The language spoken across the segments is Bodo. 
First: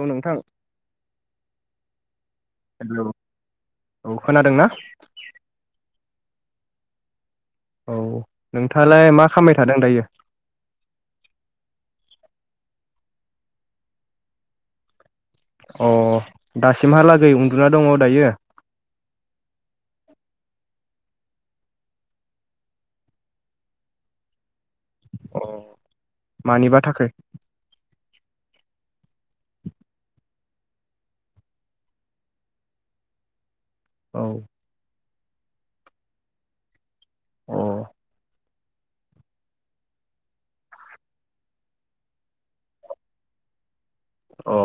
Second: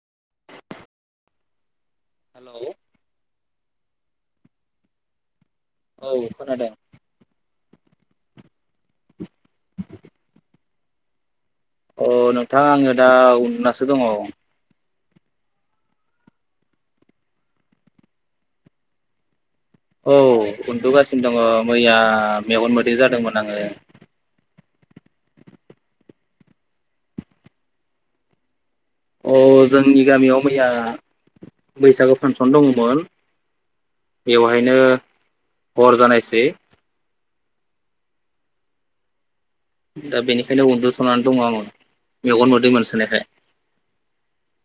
औ नोंथां। हेल' हेलौ औ खोनादोंना? औ खोनादों। औ नोंथाङालाय मा खामबाय थादों दायो। अ नोंथां आङो दा उन्दुनासो दङ। अ दासिमहालागै उन्दुना दङ दायो। उन्दुगासिनो दङ मैया मेगन मोदै जादोंमोन आङो। अ मानिबा थाखो। अ जोंनि गामियाव मैया बैसागो फांसन दङमोन। औ बेवहायनो। हर जानायसै अ। दा बेनिखायनो उनन्दुथ'नानै दङ आङो मेगन मोदै मोनसोनायखाय। अ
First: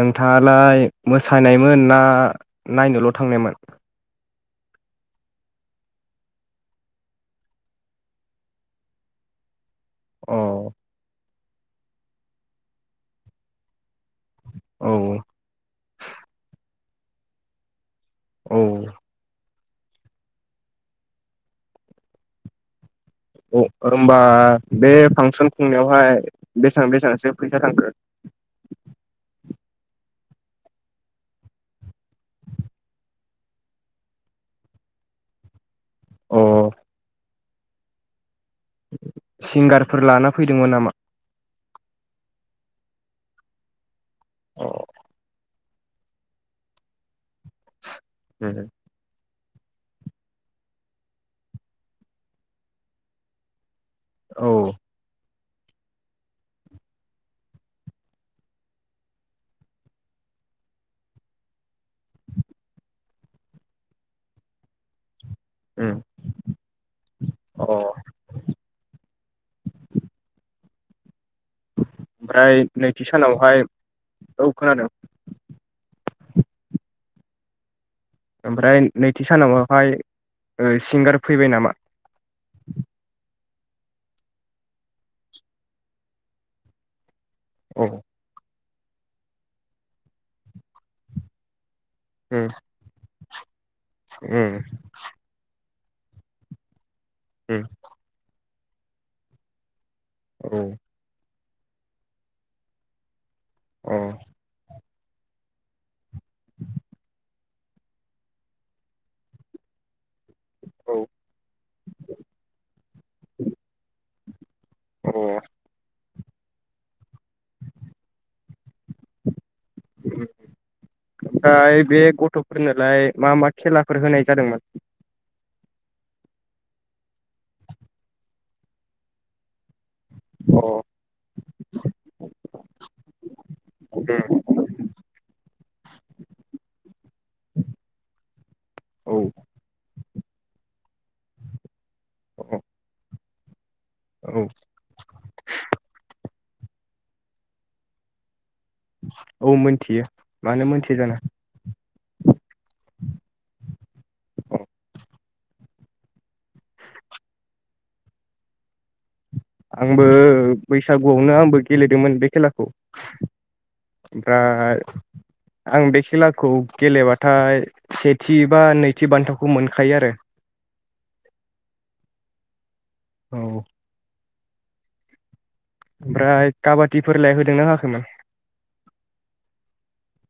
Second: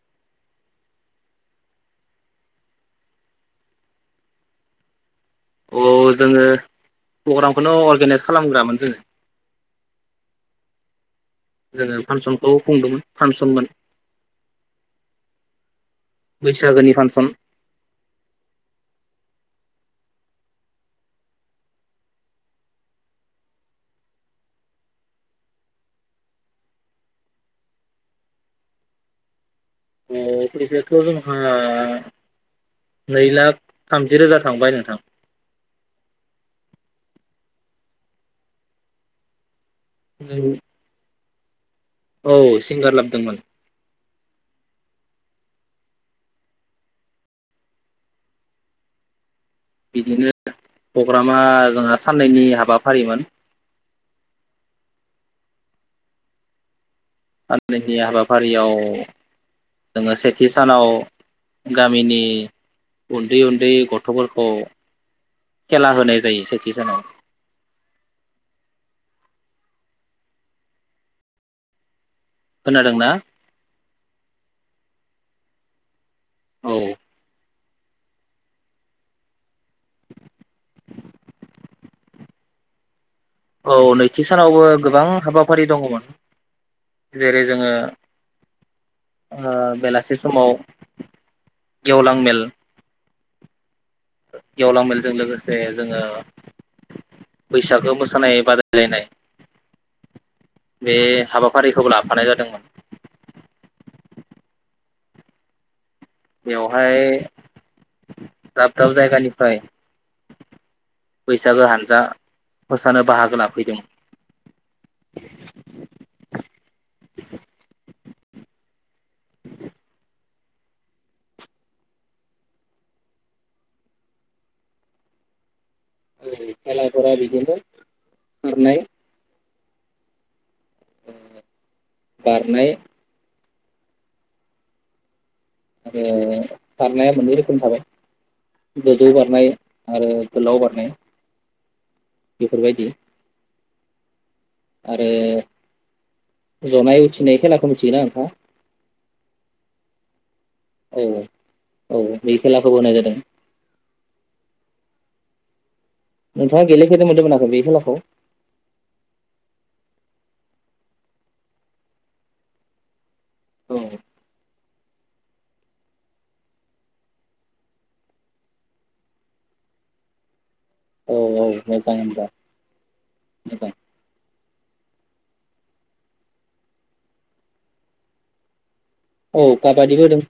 नोंथाङालाय मोसानायमोन ना नायनोल' थांनायमोन। औ जोङो प्रग्रामखौनो अर्गेनाइस खालामग्रामोन जोङो। औ। जोङो फांसनखौ खुदोंमोन फांसनमोन। औ बैसागोनि। पासन औ औ होमबा बे फांसन खुंनायावहाय बेसेबां बेसेबांसो फैसा थांगोन। बेखथ' जोंहा नै लाख थामजि रोजा थांबाय नोंथां। अ। सिंगार फोर लाना जों फैदोंमोन नामा? औ सिंगार लाबोदोंमोन। अ ह [unintelligible] बिदिनो प्रग्रामा जोंहा साननैनि हाबाफारिमोन औ साननैनि हाबाफारियाव जोङो सेथि सानाव गामिनि उन्दै उन्दै गथ'फोरखौ खेला उम होनाय जायो सेथि सानाव अ ओमफ्राय नैथि खोनादोंना सानावहाय औ खोनादों औ ओमफ्राय नैथि सानावहाय सिंगार फैबाय नामा औ नैथि सानावबो गोबां हाबाफारि दङमोन जेरै जोङो औ ओ बेलासि समाव गेवलां मेल उम उम गेवलां मेलजों लोगोसे जोङो बैसागो मोसानाय बादाय लायनाय उम बे हाबा हाबाफारिखौ लाफानाय जादोंमोन। औ बेवहाय दाब दाब जायगानिफ्राय औ बैसागो हानजा मोसानो बाहागो लाफैदों अह [inaudible] ओमफ्राय बे गथ'फोरनोलाय मा मा खेलाफोर होनाय जादोंमोन। खेलाफोरा बिदिनो खारनाय अ बारनाय उम आरो बारनाया मोननै रोखोमनि थाबाय गोजौ औ बारनाय आरो गोलाव बारनाय बेफोरबायदि औ आरो जनाय उथिनाय खेलाखौ मिथियोना नोंथाङा औ मिथियो मानो मोनथिया औ जानो औ बे खेलाखौबो होनाय जादों। अ नोंथाङा गेलेफेरनो मोन्दों ना मोनाखै बे खेलाखौ आंबो बैसागुआवनो आंबो गेलेदोंमोन बे खेलाखौ। औ ओमफ्राय आं बे खेलाखौ गेलेबाथाय सेथि बा नैथि बान्थाखौ मोनखायो आरो औ औ मोजां ओमबा औ ओमफ्राय काबादिफोरलाय होदोंना होआखैमोन? औ काबादि होदों।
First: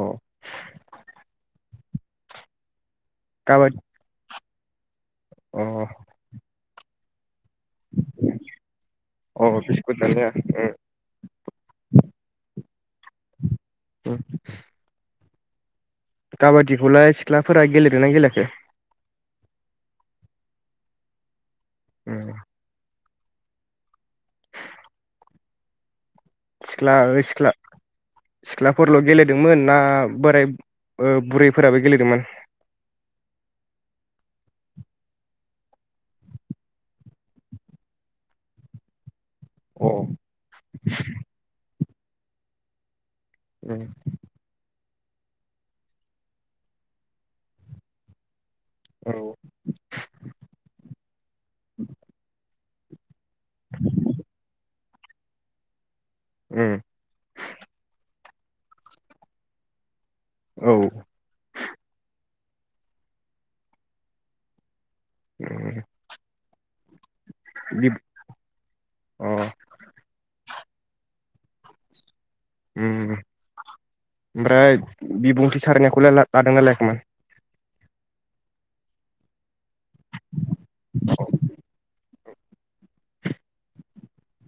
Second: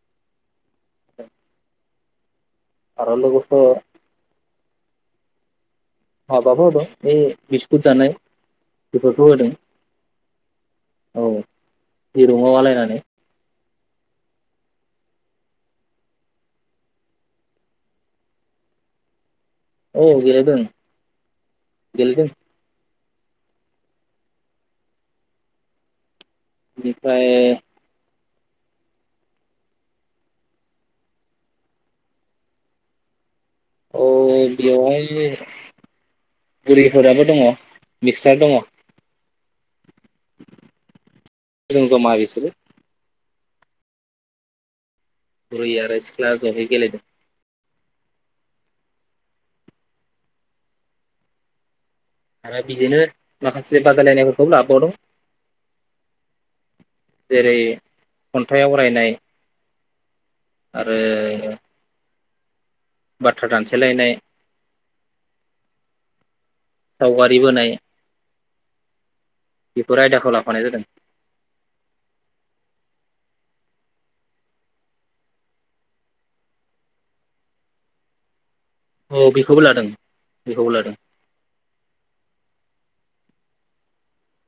अ अ आरो लोगोसे काबादि अ हाबाबो होदों ए बिस्कुट जानाय बेफोरखौ अ होदों बिस्कुट दानिया औ दिरुंआव आलायनानै उम काबादिखौलाय सिख्लाफोरा गेलेदोंना गेलेयाखै? औ गेलेदों। गेलेदों। उम सिख्ला ओ बेनिफ्राय सिख्ला सिख्लाफोरल' गेलेदोंमोन ना बोराय ओ बुरैफोराबो गेलेदोंमोन? औ बेयावहाय बुरिफोराबो दङ मिक्सार दङ। अ जों जमा बिसोरो औ बुरै आरो सिख्ला जहै गेलेदों। औ आरो बिदिनो माखासे बादायलायनायफोरखौ लाबावदों। जेरै खन्थाइ आवरायनाय औ उम औ आरो बाथ्रा दानथेलायनाय उम सावगारि बोनाय बि अ बेफोर आयदाखौ लाफानाय जादों। उम ओ ओमफ्राय बिबुंथि सारनायखौलाय ला लादोंना लायाखैमोन? औ बेखौबो लादों बेखौबो लादों।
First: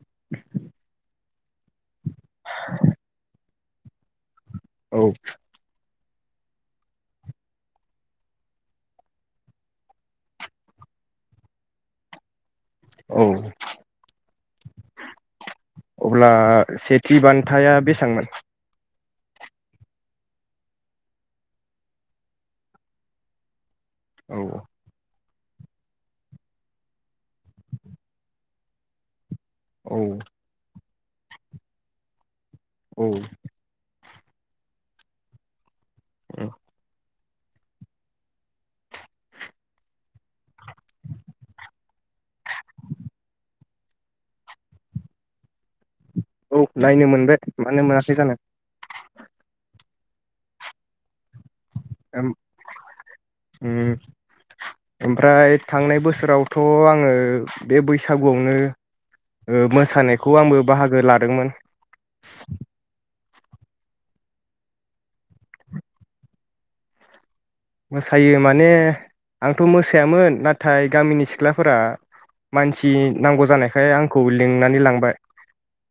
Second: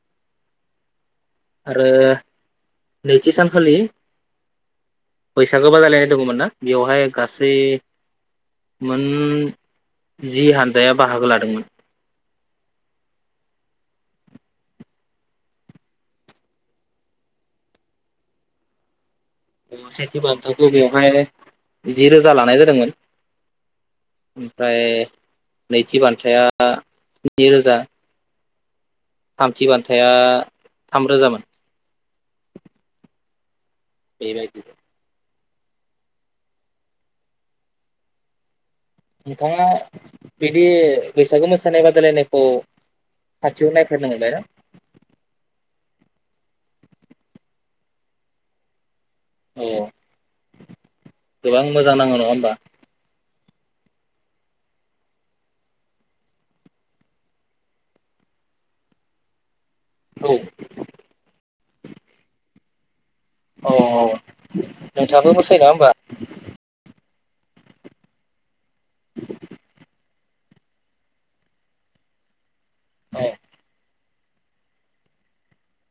[unintelligible] आरो नैथि सान खालि औ बैसागो बादायलायनाय दङमोन ना बेवहाय गासै मोन जि हान्जाया बाहागो लादोंमोन औ अब्ला सेथि बान्थाया बेसांमोन? सेथि बान्थाखौ बेवहाय जि रोजा लानाय जादोंमोन। औ ओमफ्राय नैथि बान्थाया स्नि रोजा। थामथि औ बान्थाया थामरोजामोन औ बेबायदिनो उम नोंथाङा बिदि बैसागु मोसानाय बादायलायनायखौ खाथियाव नायफारनो मोनबाय ना? औ नायनो मोनबाय मानो मोनाखै जानो। औ गोबां मोजां नाङौ उम नङा होमबा? उम ओमफ्राय थांनाय बोसोरावथ' आङो बे बैसागुआवनो ओ औ मोसानायखौ आंबो बाहागो लादोंमोन। औ औ नोंथां आथ मोसायो नङा होमबा? मोसायो माने आंथ' मोसायामोन नाथाय गामिनि सिख्लाफोरा मानसि औ नांगौ जानायखाय आं खौ लिंनानै लांबाय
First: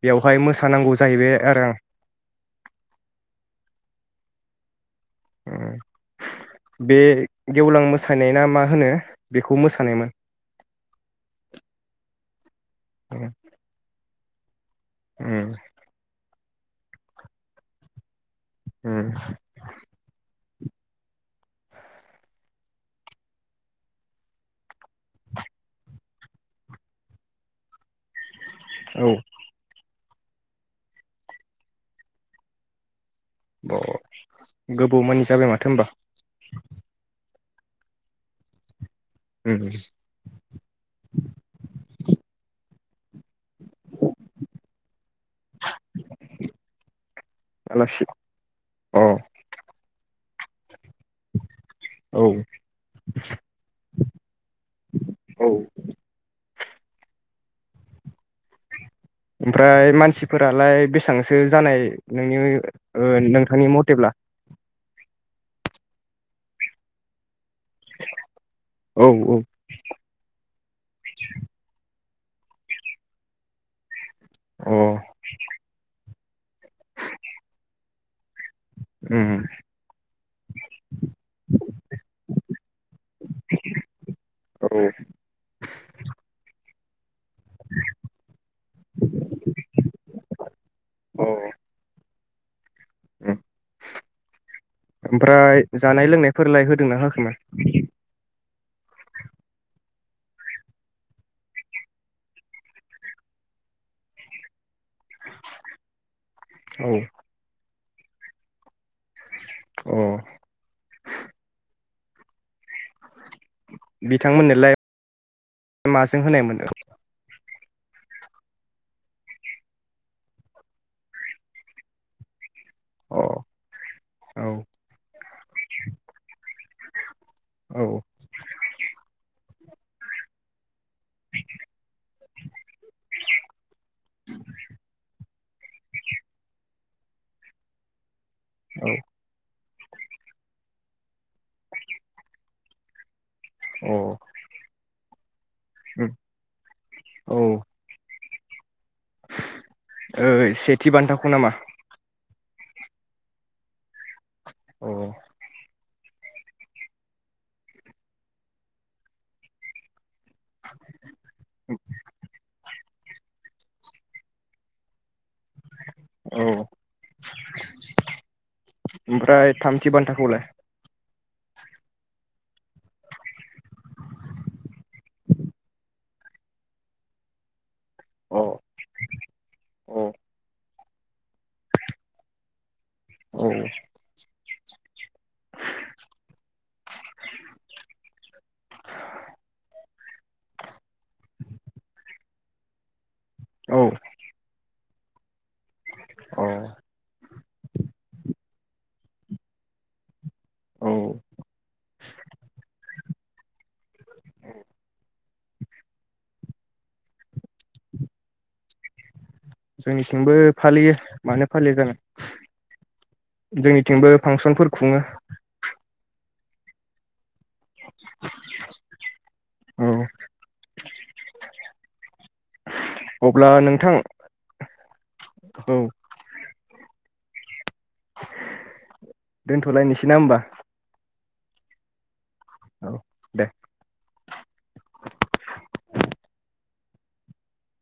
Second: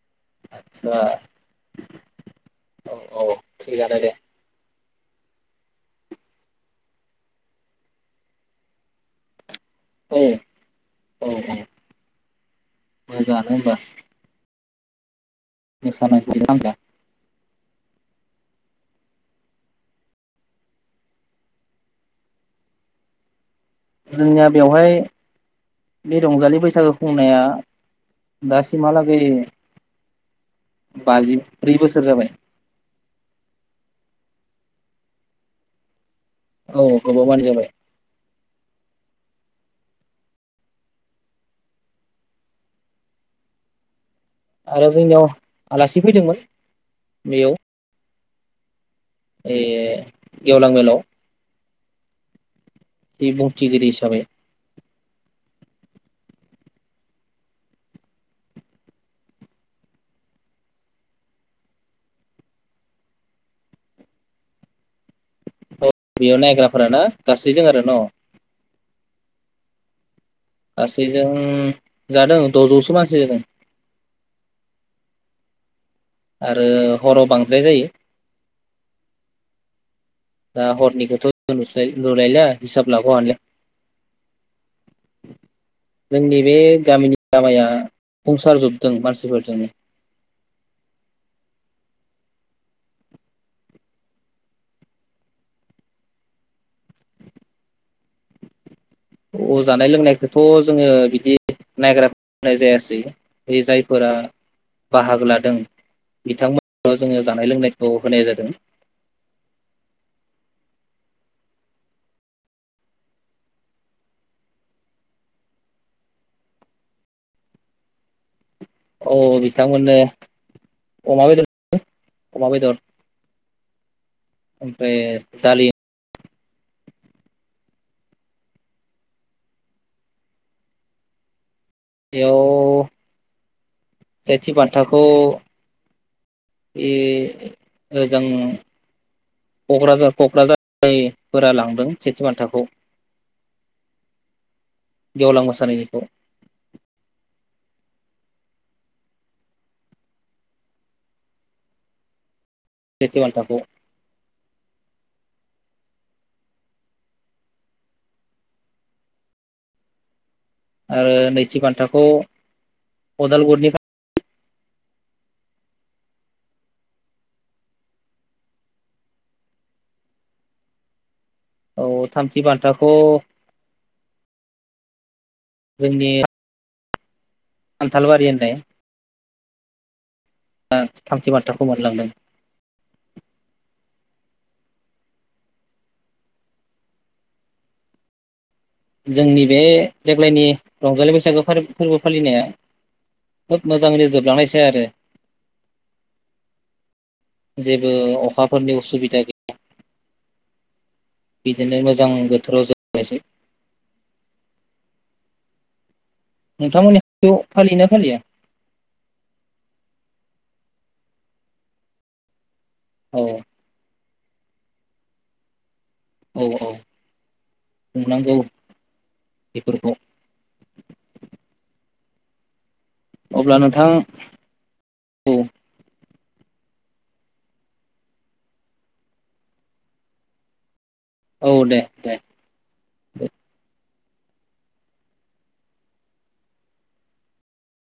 बेवहाय मोसानांगौ आदसा जाहैबाय आरो आं। औ औ थिगानो दे बे गेवलां मोसानाय ना मा होनो खौ औ औ मोसानायमोन उम मोसानाय [unintelligible] हम जोंनिया बेवहाय बे रंजालि बैसागो खुंनाया दसिम माला औ गै बाजिब्रै बोसोर जाबाय। गोबाव मानि जाबाय माथो होनोमबा। औ गोबावाबानो जाबाय उम आरो जोंनियाव आलासि फैदोंमोन बेयाव आलासि अ ए गेवलां बेलाव औ बे बुंथिगिरि हिसाबै औ ओमफ्राय मानसिफोरालाय बेसांसो जानाय नोंनि ओ नोंथांनि म'थेब्ला औ बेयाव नायग्राफोरा ना? गासैजों आरो न' औ गासैजों जादों द'जौसो मानसि जादों। अ। आरो हराव बांद्राय जायो। उम दा हरनिखौथ' नुस्लाय नुलायला हिसाब लाग' हालिया। औ जोंनि बे गामिनि लामाया बुंसारजोबदों मानसिफोरजोंनो औ औ। ओमफ्राय जानाय लोंनायफोरलाय होदों ना होङाखैमोन? अ जानाय लोंनायखोथ' जोङो बिदि नायग्रानाय जायासै बे जायफोरा बाहागो लादों औ बिथांमोनाव जोङो जानाय लोंनाय खौ होनाय जादों। अ। बिथांमोननोलाय माजों होनायमोन? औ बिथांमोननो अमा बेदर [unintelligible] अमा बेदर। औ औ ओमफ्राय दालि औ। इयाव सेथि बान्थाखौ इ ओजों औ। क'क्राझार क'क्राझारफोरा लांदों सेथि बान्थाखौ। अ। गेवलां मोसा उम औ। ओइ सेथि बान्थाखौ नामा? सेथि बान्थाखौ। अ। आरो नैथि बान्थाखौ अदालगुरिनि [unintelligible] औ ओमफ्राय थामथि बान्थाखौलाय? औ थामथि बान्थाखौ जोंनि खान्थालबारि होननाय अ। [unintelligible] थामथि बान्थाखौ मोनलांदों। औ जोंनि बे देग्लायनि रंजालि बैसागो फा फोरबो फालिनाया खोब औ मोजाङैनो जोबलांनायसै आरो अ जेबो अखा फोरनि असुबिदा गैया। औ बिदिनो मोजां बोथोराव ज नायसै [unintelligible] नोंथांमोननि खाथियाव याव फालियोना फालिया? जोंनिथिंबो फालियो मानो फालियो जानो। औ जोंनिथिंबो फांसनफोर खुङो। औ औ खुंनांगौ औ बेफोरखौ। अब्ला नोंथां औ दोनथ'लायनोसै ना हबा औ दे दे औ दे